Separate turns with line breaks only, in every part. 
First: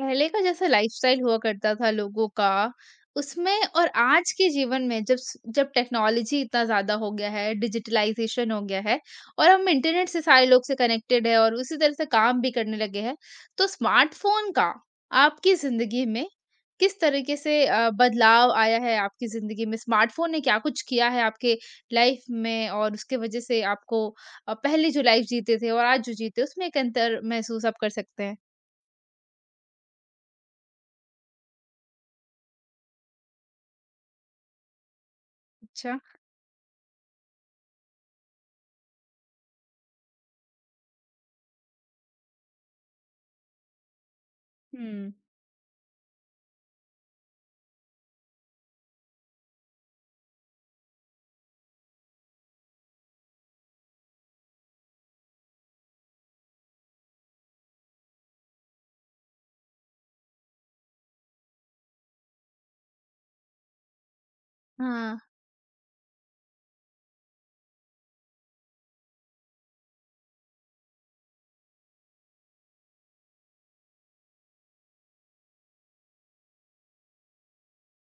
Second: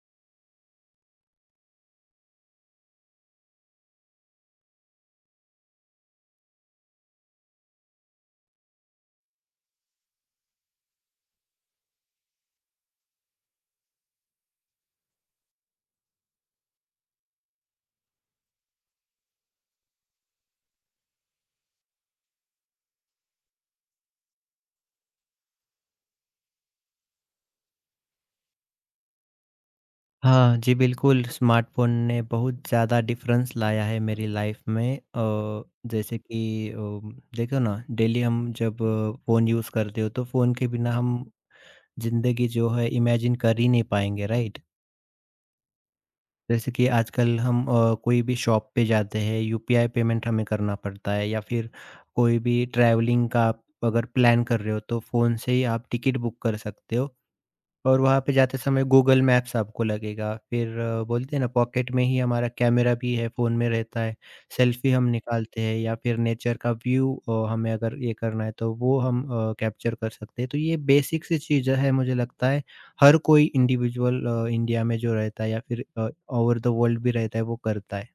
पहले का जैसा लाइफस्टाइल हुआ करता था लोगों का उसमें और आज के जीवन में जब टेक्नोलॉजी इतना ज्यादा हो गया है, डिजिटलाइजेशन हो गया है और हम इंटरनेट से सारे लोग से कनेक्टेड है और उसी तरह से काम भी करने लगे हैं। तो स्मार्टफोन का आपकी जिंदगी में किस तरीके से बदलाव आया है? आपकी जिंदगी में स्मार्टफोन ने क्या कुछ किया है आपके लाइफ में, और उसके वजह से आपको पहले जो लाइफ जीते थे और आज जो जीते उसमें एक अंतर महसूस आप कर सकते हैं।
हाँ जी, बिल्कुल। स्मार्टफ़ोन ने बहुत ज़्यादा डिफरेंस लाया है मेरी लाइफ़ में।
अच्छा।
जैसे कि देखो ना, डेली हम जब फ़ोन यूज़ करते हो तो फ़ोन के बिना हम ज़िंदगी जो है इमेजिन कर ही नहीं पाएँगे, राइट?
हम्म।
जैसे कि आजकल हम कोई भी शॉप पे जाते हैं, यूपीआई पेमेंट हमें करना पड़ता है या फिर कोई भी ट्रैवलिंग का आप अगर प्लान कर रहे हो तो फ़ोन से ही आप टिकट बुक कर सकते हो। और वहाँ पे जाते समय गूगल मैप्स आपको लगेगा। फिर बोलते हैं ना, पॉकेट में ही हमारा कैमरा भी है, फ़ोन में रहता है। सेल्फ़ी हम
हाँ,
निकालते हैं या फिर नेचर का व्यू हमें अगर ये करना है तो वो हम कैप्चर कर सकते हैं। तो ये बेसिक सी चीज़ें हैं, मुझे लगता है हर कोई इंडिविजुअल इंडिया में जो रहता है या फिर ओवर द वर्ल्ड भी रहता है वो करता है।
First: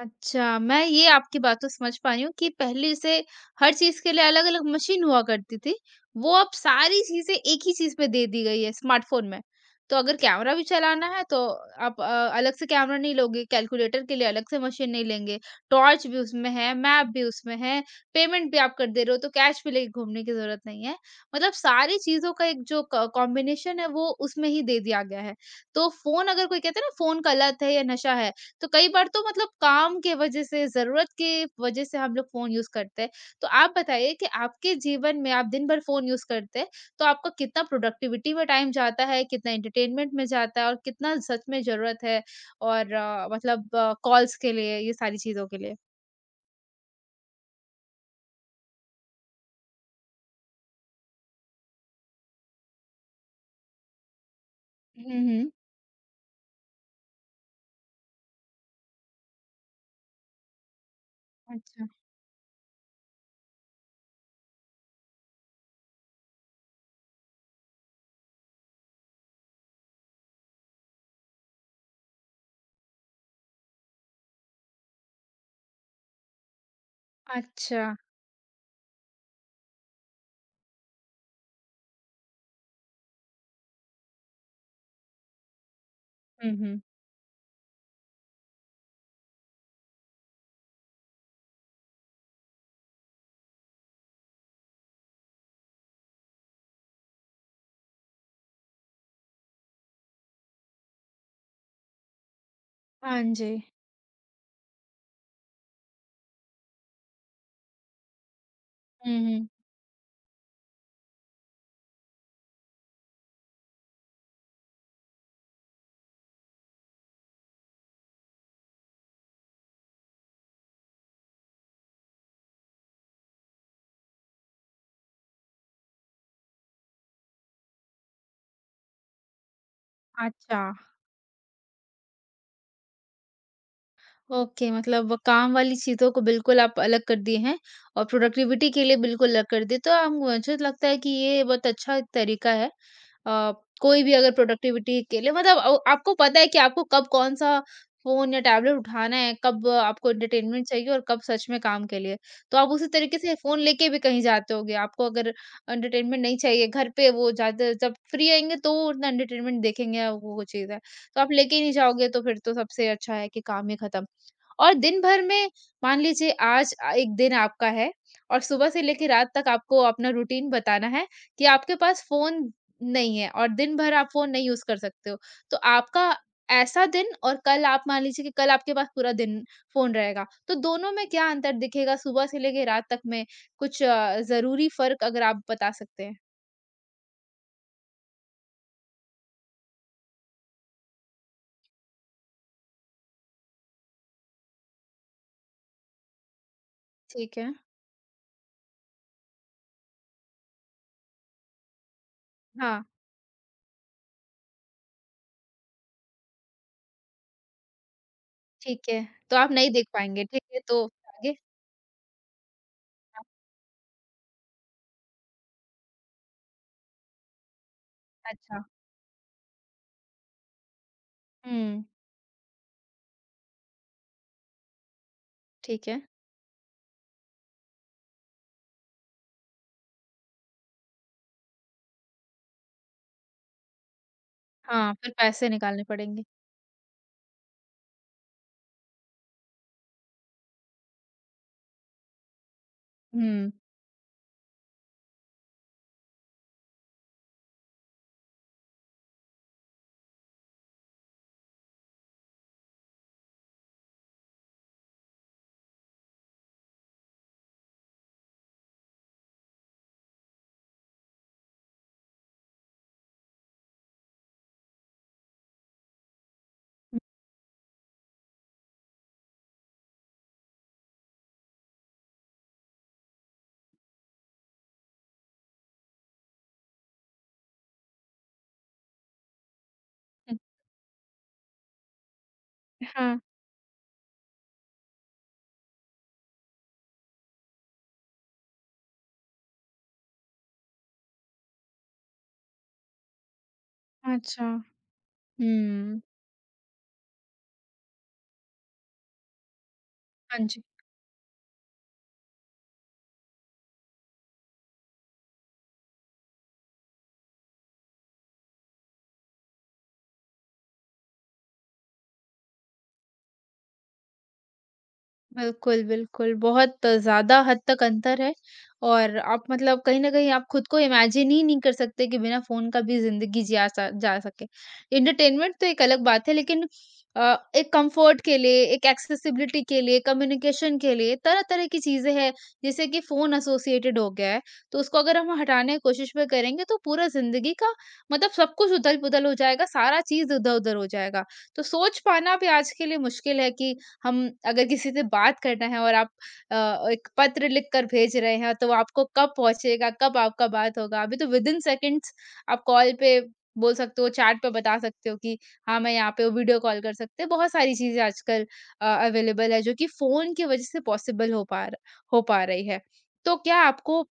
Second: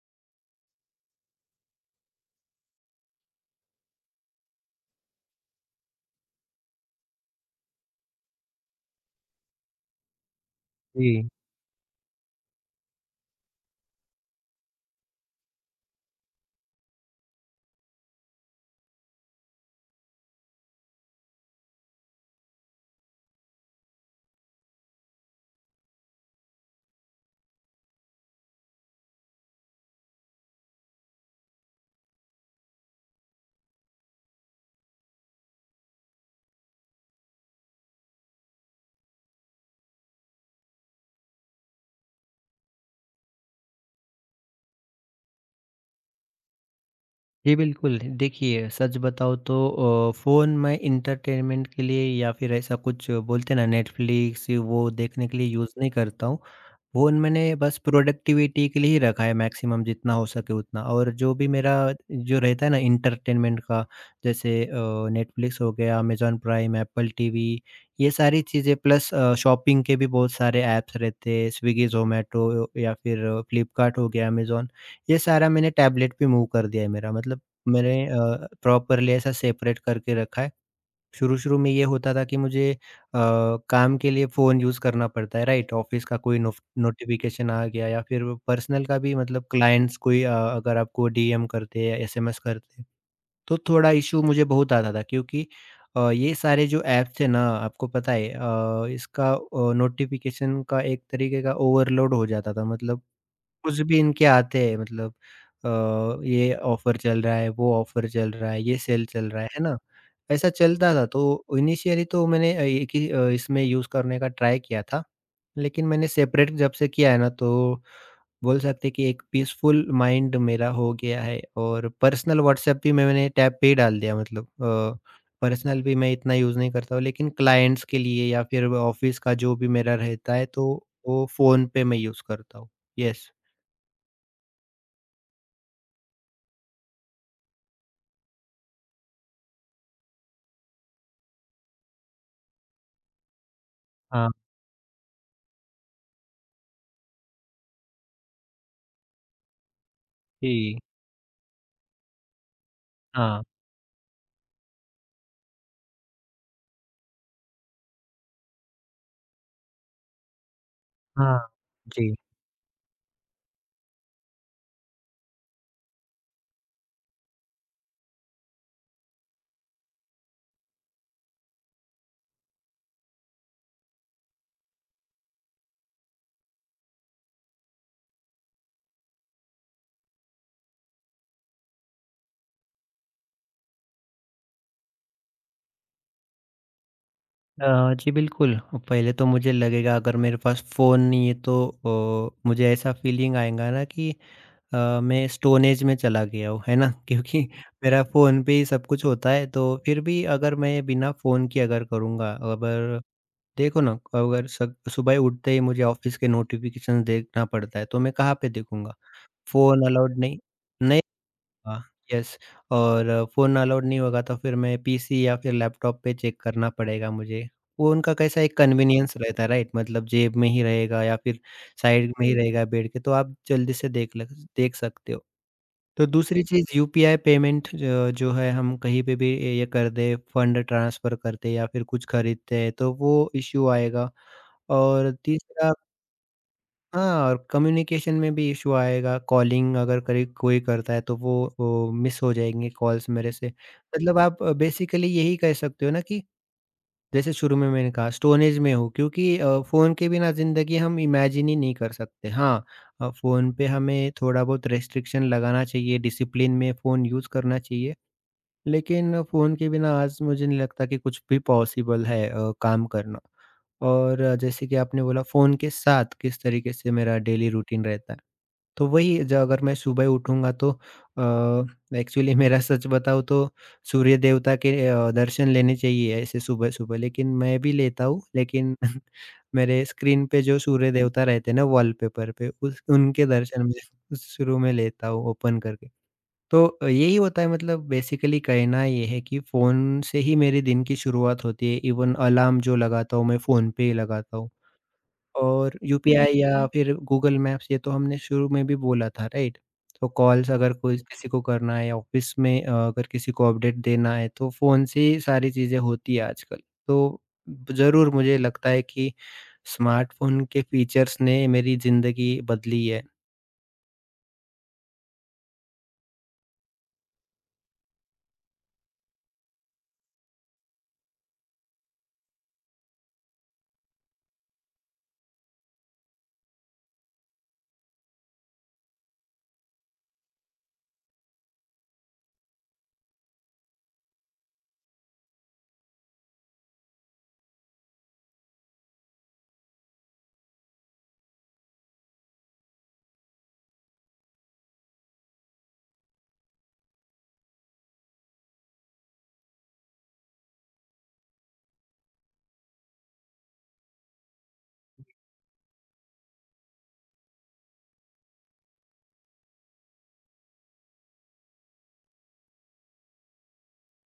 अच्छा, मैं ये आपकी बात तो समझ पा रही हूँ कि पहले जैसे हर चीज़ के लिए अलग-अलग मशीन हुआ करती थी, वो अब सारी चीज़ें एक ही चीज़ में दे दी गई है स्मार्टफ़ोन में। तो अगर कैमरा भी चलाना है
जी।
तो आप अलग से कैमरा नहीं लोगे, कैलकुलेटर के लिए अलग से मशीन नहीं लेंगे, टॉर्च भी उसमें है, मैप भी उसमें है, पेमेंट भी आप कर दे रहे हो तो कैश भी लेके घूमने की ज़रूरत नहीं है। मतलब सारी चीज़ों का एक जो क कॉम्बिनेशन है वो उसमें ही दे दिया गया है। तो फ़ोन अगर कोई कहता है ना फ़ोन गलत है या नशा है, तो कई बार तो मतलब काम के वजह से, ज़रूरत के वजह से हम लोग फ़ोन यूज़ करते हैं। तो आप बताइए कि आपके जीवन में आप दिन भर फ़ोन यूज़ करते हैं, तो आपका कितना प्रोडक्टिविटी में टाइम जाता है, कितना एंटरटेनमेंट में जाता है और कितना सच में ज़रूरत है और मतलब कॉल्स के लिए, ये सारी चीज़ों के लिए?
जी, बिल्कुल। देखिए, सच बताऊँ तो फ़ोन मैं एंटरटेनमेंट के लिए या फिर ऐसा कुछ बोलते हैं ना, नेटफ्लिक्स वो
हुँ,
देखने के लिए
हुँ।
यूज़ नहीं करता हूँ। फ़ोन मैंने बस प्रोडक्टिविटी के लिए ही रखा है, मैक्सिमम जितना हो सके उतना। और जो भी मेरा
अच्छा।
जो रहता है ना एंटरटेनमेंट का, जैसे नेटफ्लिक्स हो गया, अमेज़न प्राइम, एप्पल टीवी, ये सारी चीज़ें, प्लस शॉपिंग के भी बहुत सारे ऐप्स रहते हैं, स्विगी, ज़ोमैटो या फिर फ्लिपकार्ट हो गया, अमेज़न। ये सारा मैंने टैबलेट पे मूव कर दिया है, मेरा मतलब
अच्छा।
मैंने प्रॉपर्ली ऐसा सेपरेट करके रखा है। शुरू-शुरू में ये होता था कि मुझे काम के लिए फ़ोन यूज़ करना पड़ता है, राइट? ऑफ़िस का कोई
हुँ,
नोफ
हुँ।
नोटिफ़िकेशन आ गया या फिर पर्सनल का भी, मतलब क्लाइंट्स कोई अगर आपको डीएम करते हैं या एसएमएस करते हैं, तो थोड़ा इश्यू मुझे बहुत आता था, क्योंकि ये सारे जो ऐप्स हैं ना, आपको पता है इसका नोटिफ़िकेशन का एक तरीके का ओवरलोड हो जाता था। मतलब
हाँ जी।
कुछ भी इनके आते हैं, मतलब ये ऑफ़र चल रहा है, वो ऑफ़र चल रहा है, ये सेल
हुँ,
चल रहा
हुँ।
है ना? ऐसा चलता था। तो इनिशियली तो मैंने एक ही इसमें यूज़ करने का ट्राई किया था, लेकिन मैंने सेपरेट जब से किया है ना, तो बोल सकते हैं कि एक पीसफुल माइंड मेरा हो गया है। और पर्सनल व्हाट्सएप भी मैंने टैब पे ही डाल दिया, मतलब पर्सनल भी मैं इतना यूज़ नहीं करता हूँ, लेकिन क्लाइंट्स के लिए या फिर ऑफ़िस का जो भी मेरा रहता है,
अच्छा।
तो वो फ़ोन पे मैं यूज़ करता हूँ। यस।
ओके, मतलब काम वाली चीज़ों को बिल्कुल आप अलग कर दिए हैं और प्रोडक्टिविटी के लिए बिल्कुल अलग कर दिए, तो आप मुझे लगता है कि ये बहुत अच्छा तरीका है। अ, कोई भी अगर
हाँ।
प्रोडक्टिविटी के लिए मतलब आपको पता है कि आपको कब कौन सा फोन या टैबलेट उठाना है, कब आपको एंटरटेनमेंट
जी,
चाहिए और कब सच में काम के लिए। तो आप उसी तरीके से
हाँ,
फोन लेके भी कहीं जाते होगे। आपको अगर एंटरटेनमेंट नहीं चाहिए घर पे, वो जाते जब फ्री आएंगे तो उतना एंटरटेनमेंट देखेंगे, वो चीज़ है। तो आप
हाँ,
लेके ही नहीं जाओगे
जी।
तो फिर तो सबसे अच्छा है कि काम ही खत्म। और दिन भर में मान लीजिए आज एक दिन आपका है और सुबह से लेके रात तक आपको अपना रूटीन बताना है कि आपके पास फ़ोन नहीं है और दिन भर आप फ़ोन नहीं यूज़ कर सकते हो। तो आपका ऐसा दिन, और कल आप मान लीजिए कि कल आपके पास पूरा दिन फ़ोन रहेगा, तो दोनों में क्या अंतर दिखेगा सुबह से लेके रात तक में? कुछ ज़रूरी फ़र्क अगर आप बता सकते हैं?
जी, बिल्कुल। पहले तो मुझे लगेगा अगर मेरे पास फ़ोन नहीं है तो मुझे ऐसा फ़ीलिंग आएगा ना कि मैं स्टोन एज में चला गया हूँ, है ना?
ठीक
क्योंकि
है।
मेरा फ़ोन पे ही सब कुछ होता है। तो फिर भी अगर मैं बिना फ़ोन के अगर करूँगा,
हाँ,
अगर देखो ना, अगर स सुबह उठते ही मुझे ऑफ़िस के नोटिफ़िकेशन देखना पड़ता है, तो मैं कहाँ पे
ठीक
देखूँगा?
है। तो आप नहीं
फ़ोन
देख
अलाउड
पाएँगे,
नहीं।
ठीक है, तो
नहीं।
आगे?
हाँ, यस। और
हाँ,
फ़ोन अलाउड नहीं होगा तो फिर मैं पीसी या फिर लैपटॉप पे चेक करना पड़ेगा मुझे। वो उनका कैसा एक
अच्छा।
कन्वीनियंस रहता है, राइट? मतलब जेब में ही रहेगा या फिर
हुँ,
साइड में ही रहेगा बेड के, तो आप जल्दी से देख सकते हो।
ठीक है।
तो दूसरी चीज़, यूपीआई पेमेंट ज जो है हम कहीं पे भी ये कर दें, फंड ट्रांसफ़र करते या फिर कुछ खरीदते हैं तो वो इश्यू आएगा।
हाँ,
और
फिर पैसे
तीसरा,
निकालने पड़ेंगे।
हाँ, और कम्युनिकेशन में भी इश्यू आएगा, कॉलिंग अगर करे कोई करता है तो वो मिस हो जाएँगी कॉल्स मेरे से।
हुँ।
मतलब आप बेसिकली यही कह सकते हो ना कि जैसे शुरू में मैंने कहा स्टोन एज में हो, क्योंकि फ़ोन के बिना ज़िंदगी हम इमेजिन ही नहीं कर सकते। हाँ। फ़ोन पे हमें थोड़ा बहुत रेस्ट्रिक्शन लगाना चाहिए, डिसिप्लिन में फ़ोन यूज़ करना चाहिए। लेकिन फ़ोन के बिना आज मुझे नहीं लगता कि कुछ भी पॉसिबल है काम करना। और जैसे कि आपने बोला फ़ोन के साथ किस तरीके से मेरा डेली रूटीन रहता है। तो वही ज अगर मैं सुबह उठूँगा तो एक्चुअली मेरा सच बताऊँ तो सूर्य देवता के दर्शन लेने चाहिए ऐसे सुबह-सुबह, लेकिन मैं भी लेता हूँ लेकिन मेरे स्क्रीन
हुँ।
पे जो सूर्य देवता रहते हैं ना, वॉलपेपर पे, उस
हाँ,
उनके दर्शन मैं शुरू में लेता हूँ ओपन करके। तो यही होता है, मतलब बेसिकली कहना ये है कि फ़ोन से ही मेरे दिन की शुरुआत होती है। इवन अलार्म जो लगाता हूँ मैं फ़ोन पे ही लगाता
अच्छा।
हूँ। और
हुँ।
यूपीआई, या अच्छा, फिर गूगल मैप्स, ये तो हमने शुरू में भी बोला था, राइट? तो
हाँ
कॉल्स
जी।
अगर कोई किसी को करना है या ऑफ़िस में अगर किसी को अपडेट देना है तो फ़ोन से ही सारी चीज़ें होती है आजकल। तो ज़रूर मुझे लगता है कि स्मार्टफ़ोन के फ़ीचर्स ने मेरी ज़िंदगी बदली है।
बिल्कुल, बिल्कुल। बहुत ज़्यादा हद तक अंतर है, और आप मतलब कहीं न कहीं आप खुद को इमेजिन ही नहीं कर सकते कि बिना फ़ोन का भी ज़िंदगी जिया स जा सके। एंटरटेनमेंट तो एक अलग बात है, लेकिन एक कम्फ़र्ट के लिए, एक एक्सेसिबिलिटी के लिए, कम्युनिकेशन के लिए तरह-तरह की चीज़ें हैं, जैसे कि फ़ोन एसोसिएटेड हो गया है, तो उसको अगर हम हटाने की कोशिश भी करेंगे तो पूरा ज़िंदगी का मतलब सब कुछ उदल-पुदल हो जाएगा, सारा चीज़ इधर-उधर हो जाएगा। तो सोच पाना भी आज के लिए मुश्किल है कि हम अगर किसी से बात करना है और आप एक पत्र लिख कर भेज रहे हैं तो वो आपको कब पहुंचेगा, कब आपका बात होगा। अभी तो विदिन सेकंड्स आप कॉल पे बोल सकते हो, चैट पे बता सकते हो कि हाँ, मैं यहाँ पे हूँ, वीडियो कॉल कर सकते हैं। बहुत सारी चीज़ें आजकल अवेलेबल है जो कि फ़ोन की वजह से पॉसिबल हो पा र हो पा रही है। तो क्या आपको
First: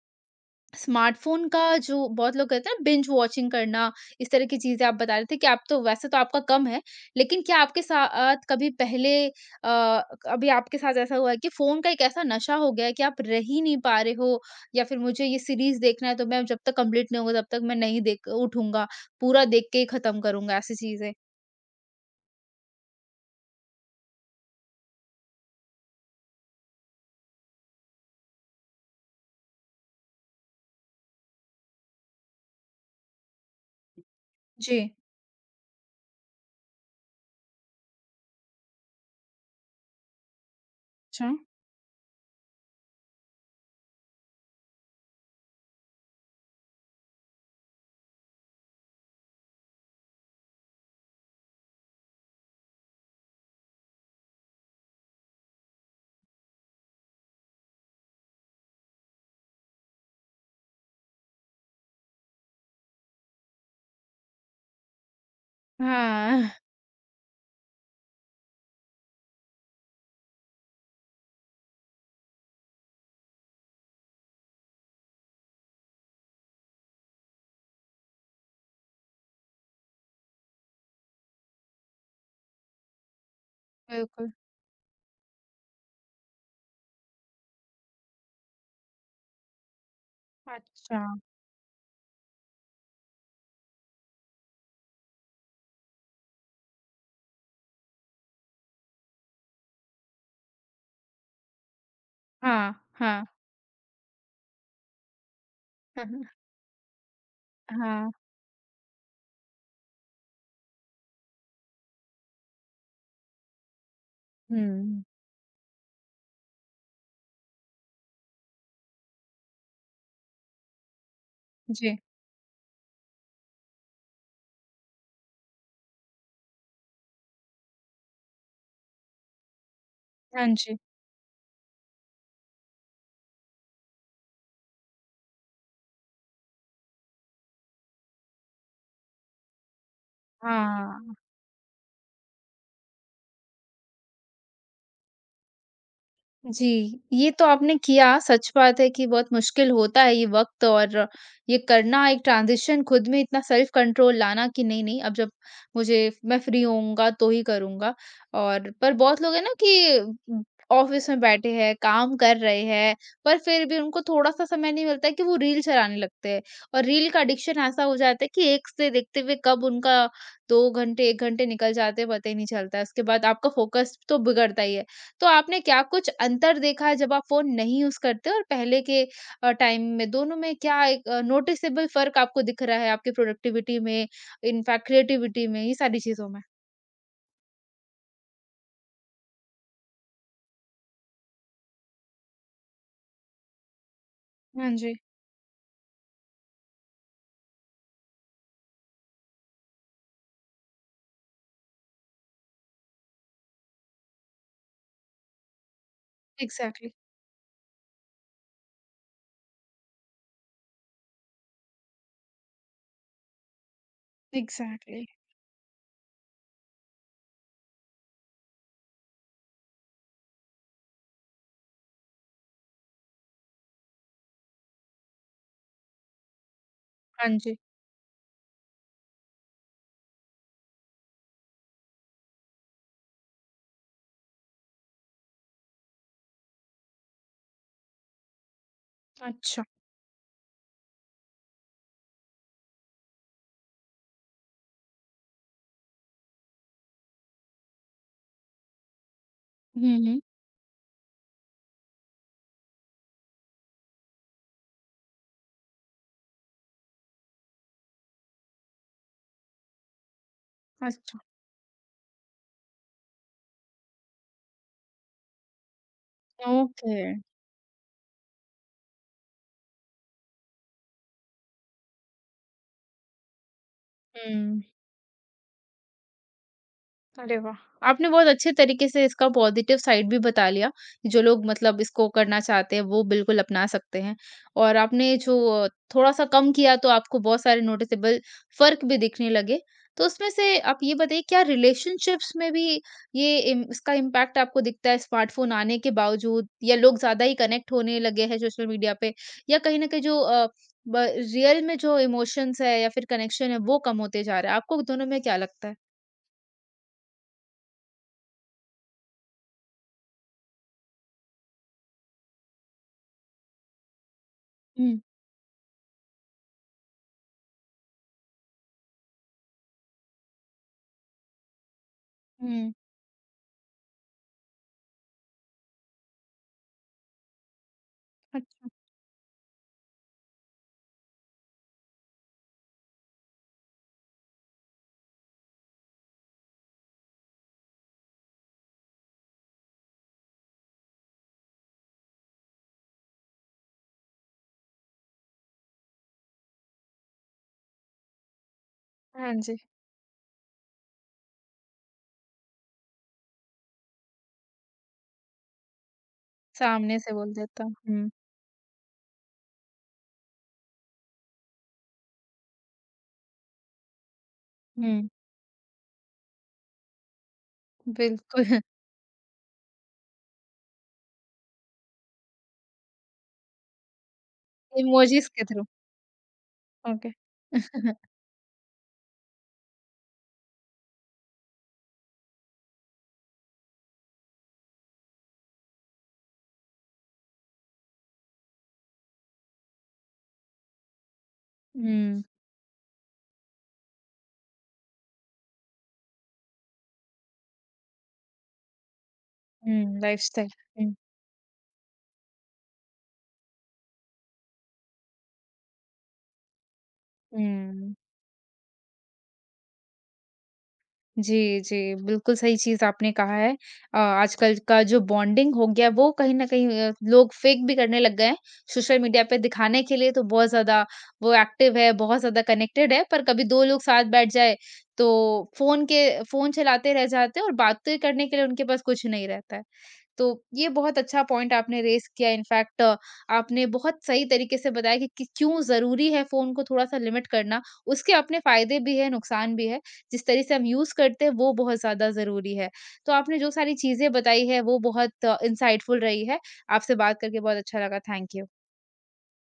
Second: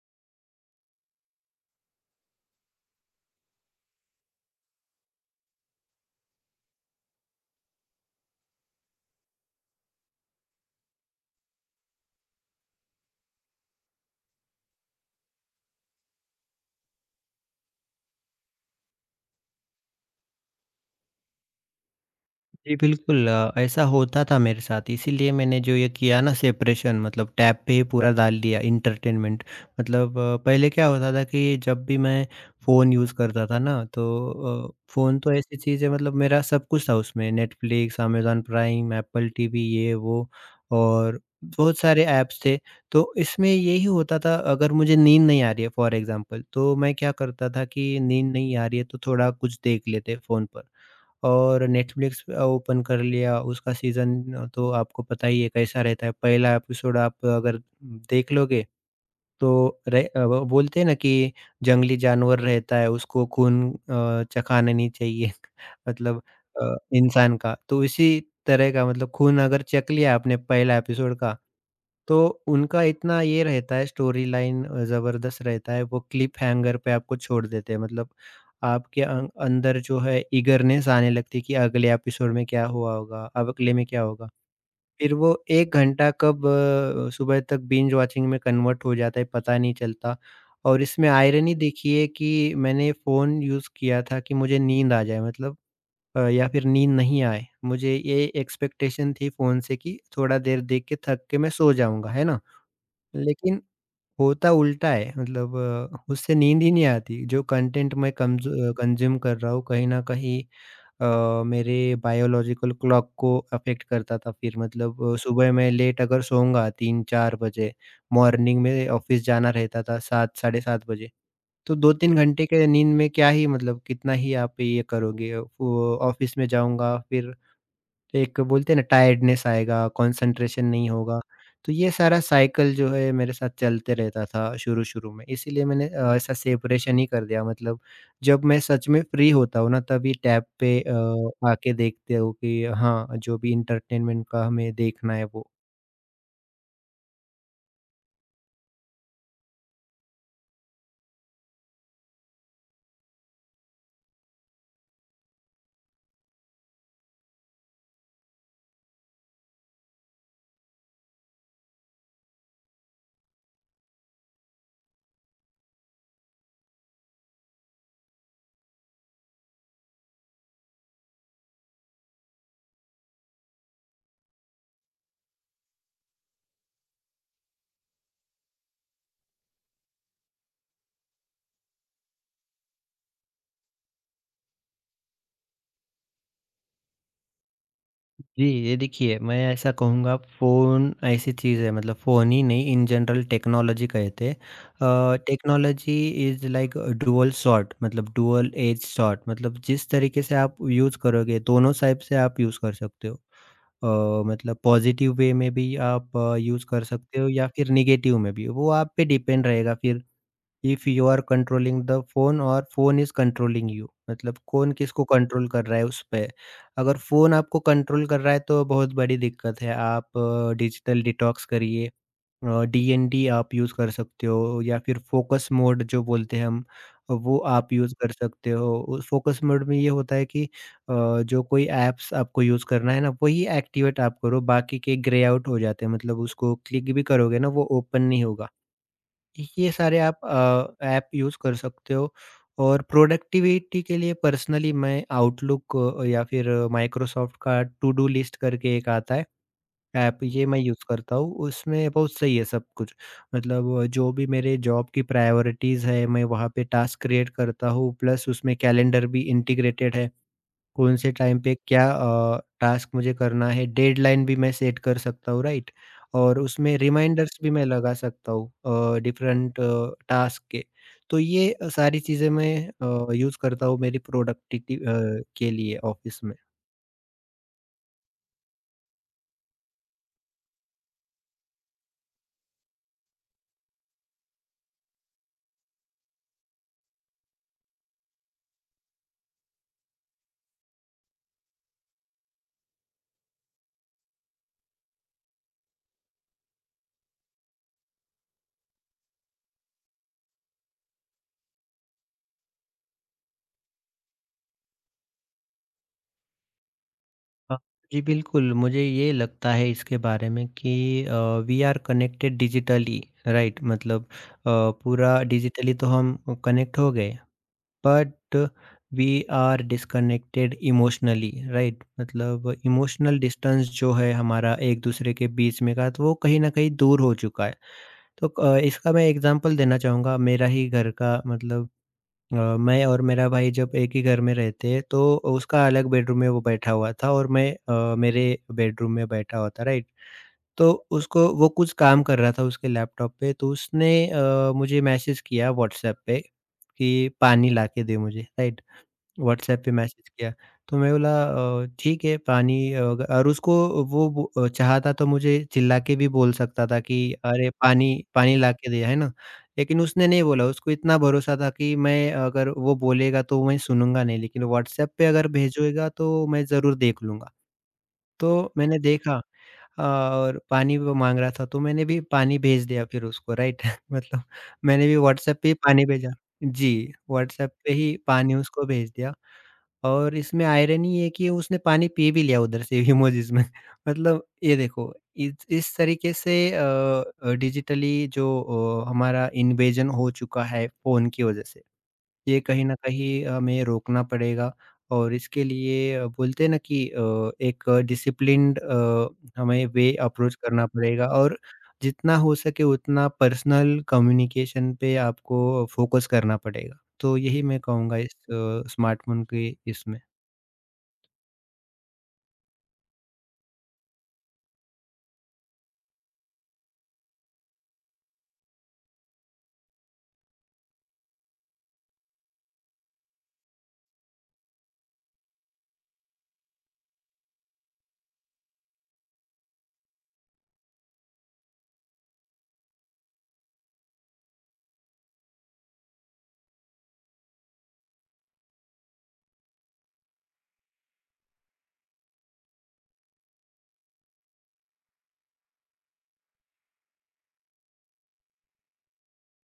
स्मार्टफ़ोन का जो बहुत लोग कहते हैं ना बिंज वॉचिंग करना, इस तरह की चीज़ें आप बता रहे थे कि आप तो वैसे तो आपका कम है, लेकिन क्या आपके साथ कभी पहले अ, कभी आपके साथ ऐसा हुआ है कि फ़ोन का एक ऐसा नशा हो गया है कि आप रह ही नहीं पा रहे हो, या फिर मुझे ये सीरीज़ देखना है तो मैं जब तक कंप्लीट नहीं होगा तब तक मैं नहीं देख उठूँगा, पूरा देख के ही ख़त्म करूँगा, ऐसी चीज़ें?
जी, बिल्कुल। ऐसा होता था मेरे साथ, इसीलिए मैंने जो ये किया ना सेपरेशन, मतलब टैब पे ही पूरा डाल दिया एंटरटेनमेंट। मतलब पहले क्या होता था कि जब भी मैं फ़ोन यूज़ करता था ना, तो
जी,
फ़ोन तो ऐसी चीज़ है, मतलब मेरा सब कुछ था उसमें, Netflix, Amazon Prime, Apple TV, ये वो और
अच्छा।
बहुत सारे ऐप्स थे। तो इसमें यही होता था अगर मुझे नींद नहीं आ रही है फॉर एग्ज़ाम्पल, तो मैं क्या करता था कि नींद नहीं आ रही है तो थोड़ा कुछ देख लेते फ़ोन पर। और नेटफ्लिक्स ओपन कर लिया, उसका सीज़न तो आपको पता ही है कैसा रहता है। पहला एपिसोड आप अगर देख लोगे, तो वो बोलते हैं ना कि जंगली जानवर रहता है उसको खून चखाना नहीं चाहिए मतलब
हाँ,
इंसान का। तो इसी तरह का, मतलब खून अगर चख लिया आपने पहला एपिसोड का, तो उनका इतना ये रहता है, स्टोरी लाइन ज़बरदस्त रहता है, वो क्लिफ़ हैंगर पे आपको छोड़ देते हैं। मतलब आपके अंदर जो है ईगरनेस आने लगती है कि अगले एपिसोड में क्या हुआ होगा, अब अगले में क्या होगा?
बिल्कुल।
फिर वो 1 घंटा कब सुबह तक बिंज वॉचिंग में कन्वर्ट हो जाता है, पता नहीं चलता। और
अच्छा।
इसमें आयरनी देखिए कि मैंने फ़ोन यूज़ किया था कि मुझे नींद आ जाए, मतलब या फिर नींद नहीं आए। मुझे ये एक्सपेक्टेशन थी फ़ोन से कि थोड़ा देर देख के थक के मैं सो जाऊँगा, है ना?
हाँ, हाँ।
लेकिन होता उल्टा है, मतलब उससे नींद ही नहीं आती। जो
हाँ,
कंटेंट
हाँ।
मैं कंज़्यूम कर रहा हूँ कहीं न कहीं मेरे बायोलॉजिकल क्लॉक को अफ़ेक्ट करता था फिर।
हुँ,
मतलब सुबह मैं लेट अगर सोऊँगा 3-4 बजे, मॉर्निंग में ऑफ़िस जाना रहता था 7 साढ़े 7 बजे, तो
जी,
2-3 घंटे के नींद में क्या ही मतलब कितना ही आप ये करोगे। वो ऑफ़िस में जाऊँगा फिर एक, बोलते हैं ना, टायर्डनेस आएगा,
हाँ
कंसंट्रेशन
जी,
नहीं होगा। तो ये सारा साइकिल जो है मेरे साथ चलते रहता था शुरू-शुरू में। इसीलिए मैंने ऐसा सेपरेशन ही कर दिया, मतलब जब मैं सच में फ्री होता हूँ ना, तभी टैब पे
हाँ।
आके देखते हो कि हाँ, जो भी एंटरटेनमेंट का हमें देखना है वो।
जी, ये तो आपने किया, सच बात है कि बहुत मुश्किल होता है ये वक़्त, और ये करना एक ट्रांज़िशन, खुद में इतना सेल्फ़ कंट्रोल लाना कि नहीं, नहीं, अब जब मुझे मैं फ्री होऊँगा तो ही करूँगा। और पर बहुत लोग हैं ना कि ऑफ़िस में बैठे हैं, काम कर रहे हैं, पर फिर भी उनको थोड़ा-सा समय नहीं मिलता है कि वो रील चलाने लगते हैं, और रील का एडिक्शन ऐसा हो जाता है कि एक से देखते हुए कब उनका 2 घंटे, 1 घंटे निकल जाते हैं पता ही नहीं चलता है। उसके बाद आपका फ़ोकस तो बिगड़ता ही है। तो आपने क्या कुछ अंतर देखा है जब आप फ़ोन नहीं यूज़ करते और पहले के टाइम में? दोनों में क्या एक नोटिसेबल फ़र्क आपको दिख रहा है आपकी प्रोडक्टिविटी में, इनफैक्ट क्रिएटिविटी में, ये सारी चीज़ों में?
जी, ये देखिए, मैं ऐसा कहूँगा, फ़ोन ऐसी चीज़ है, मतलब फ़ोन ही नहीं, इन जनरल टेक्नोलॉजी कहते हैं।
हाँ जी।
Technology is like dual sword, मतलब डुअल एज स्वॉर्ड, मतलब जिस तरीके से आप यूज़ करोगे दोनों साइड से आप यूज़ कर सकते हो। अ, मतलब पॉजिटिव वे में भी आप यूज़ कर
एग्ज़ैक्टली,
सकते हो या फिर नेगेटिव में भी, वो आप पे डिपेंड रहेगा फिर, if you are controlling the phone और फ़ोन इज़ कंट्रोलिंग यू, मतलब कौन
एग्ज़ैक्टली।
किसको कंट्रोल कर रहा है उसपे। अगर फ़ोन आपको कंट्रोल कर रहा है तो बहुत बड़ी दिक्कत है। आप डिजिटल डिटॉक्स करिए, डीएनडी आप यूज़ कर सकते हो या फिर फ़ोकस मोड जो बोलते हैं हम,
हाँ
वो
जी।
आप यूज़ कर सकते हो। उस फ़ोकस मोड में ये होता है कि जो कोई ऐप्स आपको यूज़ करना है ना, वही एक्टिवेट आप करो, बाकी के ग्रे आउट हो जाते हैं, मतलब उसको क्लिक भी करोगे ना वो ओपन नहीं होगा।
अच्छा।
ये सारे आप ऐप यूज़ कर सकते हो। और प्रोडक्टिविटी के लिए पर्सनली मैं आउटलुक या फिर माइक्रोसॉफ्ट का टू डू लिस्ट करके एक आता है
हुँ,
ऐप,
हुँ।
ये मैं यूज़ करता हूँ, उसमें बहुत सही है सब कुछ, मतलब जो भी मेरे जॉब की प्रायोरिटीज़ है मैं वहाँ पे टास्क क्रिएट करता हूँ। प्लस उसमें कैलेंडर भी इंटीग्रेटेड है, कौन से
अच्छा,
टाइम पे क्या टास्क मुझे करना है, डेडलाइन भी मैं सेट कर सकता हूँ, राइट? और उसमें
ओके।
रिमाइंडर्स भी मैं लगा सकता हूँ डिफरेंट टास्क के। तो ये सारी चीज़ें मैं यूज़ करता हूँ मेरी
हुँ।
प्रोडक्टिविटी के लिए ऑफ़िस में।
अरे वाह! आपने बहुत अच्छे तरीके से इसका पॉजिटिव साइड भी बता लिया, जो लोग मतलब इसको करना चाहते हैं, वो बिल्कुल अपना सकते हैं। और आपने जो थोड़ा-सा कम किया, तो आपको बहुत सारे नोटिसेबल फ़र्क भी दिखने लगे। तो उसमें से आप ये बताइए, क्या रिलेशनशिप्स में भी ये इम इसका इम्पैक्ट आपको दिखता है, स्मार्टफ़ोन आने के बावजूद? या लोग ज़्यादा ही कनेक्ट होने लगे हैं सोशल मीडिया पे? या कहीं न कहीं जो अ, ब रियल में जो इमोशंस है या फिर कनेक्शन है, वो कम होते जा रहा है? आपको दोनों में क्या लगता है?
हाँ, जी बिल्कुल, मुझे ये लगता है इसके बारे में कि we are connected digitally, right? मतलब
हुँ।
पूरा डिजिटली तो हम कनेक्ट हो गए, but we are disconnected emotionally, right? मतलब
हुँ।
इमोशनल डिस्टेंस जो है हमारा एक दूसरे के बीच में का, तो वो कहीं ना कहीं दूर हो चुका है। तो
अच्छा,
इसका मैं एग्जांपल देना चाहूँगा मेरा ही घर का, मतलब मैं और मेरा भाई जब एक ही घर में रहते, तो उसका अलग बेडरूम में वो बैठा हुआ था और मैं मेरे बेडरूम में बैठा हुआ था, राइट? तो उसको वो कुछ काम कर रहा था उसके लैपटॉप पे, तो उसने मुझे मैसेज किया व्हाट्सएप पे कि पानी ला के दे मुझे, राइट?
हाँ जी,
व्हाट्सऐप पे मैसेज किया। तो मैं बोला ठीक है, पानी ग-" और उसको वो चाहता तो मुझे चिल्ला के भी बोल सकता था
सामने
कि
से बोल
अरे
देता हूँ।
पानी
हुँ,
पानी ला के दे, है ना? लेकिन उसने नहीं बोला, उसको इतना भरोसा था कि मैं अगर वो बोलेगा तो मैं सुनूँगा नहीं, लेकिन व्हाट्सऐप पे
हुँ,
अगर भेजेगा तो मैं ज़रूर देख लूँगा।
बिल्कुल।
तो मैंने देखा और पानी वो माँग रहा था, तो मैंने भी पानी भेज दिया फिर उसको, राइट? मतलब मैंने भी
इमोजीज़
व्हाट्सऐप
के
पे ही
थ्रू।
पानी भेजा। जी,
ओके।
व्हाट्सऐप पे ही पानी उसको भेज दिया। और इसमें आयरनी ये है कि उसने पानी पी भी लिया उधर से इमोजीज़ में। मतलब ये देखो, इस तरीके से डिजिटली जो हमारा इन्वेजन हो चुका है फ़ोन की वज़ह से।
हुँ,
ये कहीं न कहीं हमें रोकना पड़ेगा, और इसके लिए बोलते हैं ना कि एक डिसिप्लिन्ड हमें वे
हुँ,
अप्रोच
लाइफ़स्टाइल।
करना
हुँ,
पड़ेगा, और जितना हो सके उतना पर्सनल कम्युनिकेशन पे आपको फ़ोकस करना पड़ेगा। तो यही मैं
हुँ।
कहूँगा इस स्मार्टफ़ोन के इसमें।
जी, जी, बिल्कुल सही चीज़ आपने कहा है। आजकल का जो बॉन्डिंग हो गया वो कहीं न कहीं लोग फेक भी करने लग गए हैं। सोशल मीडिया पे दिखाने के लिए तो बहुत ज़्यादा वो एक्टिव है, बहुत ज़्यादा कनेक्टेड है, पर कभी 2 लोग साथ बैठ जाए तो फ़ोन चलाते रह जाते हैं और बातें करने के लिए उनके पास कुछ नहीं रहता है। तो ये बहुत अच्छा पॉइंट आपने रेज़ किया। इनफैक्ट आपने बहुत सही तरीके से बताया कि क्यों ज़रूरी है फ़ोन को थोड़ा-सा लिमिट करना। उसके अपने फ़ायदे भी हैं, नुकसान भी है। जिस तरह से हम यूज़ करते हैं वो बहुत ज़्यादा ज़रूरी है। तो आपने जो सारी चीज़ें बताई है वो बहुत इनसाइटफुल रही है। आपसे बात करके बहुत अच्छा लगा। Thank you.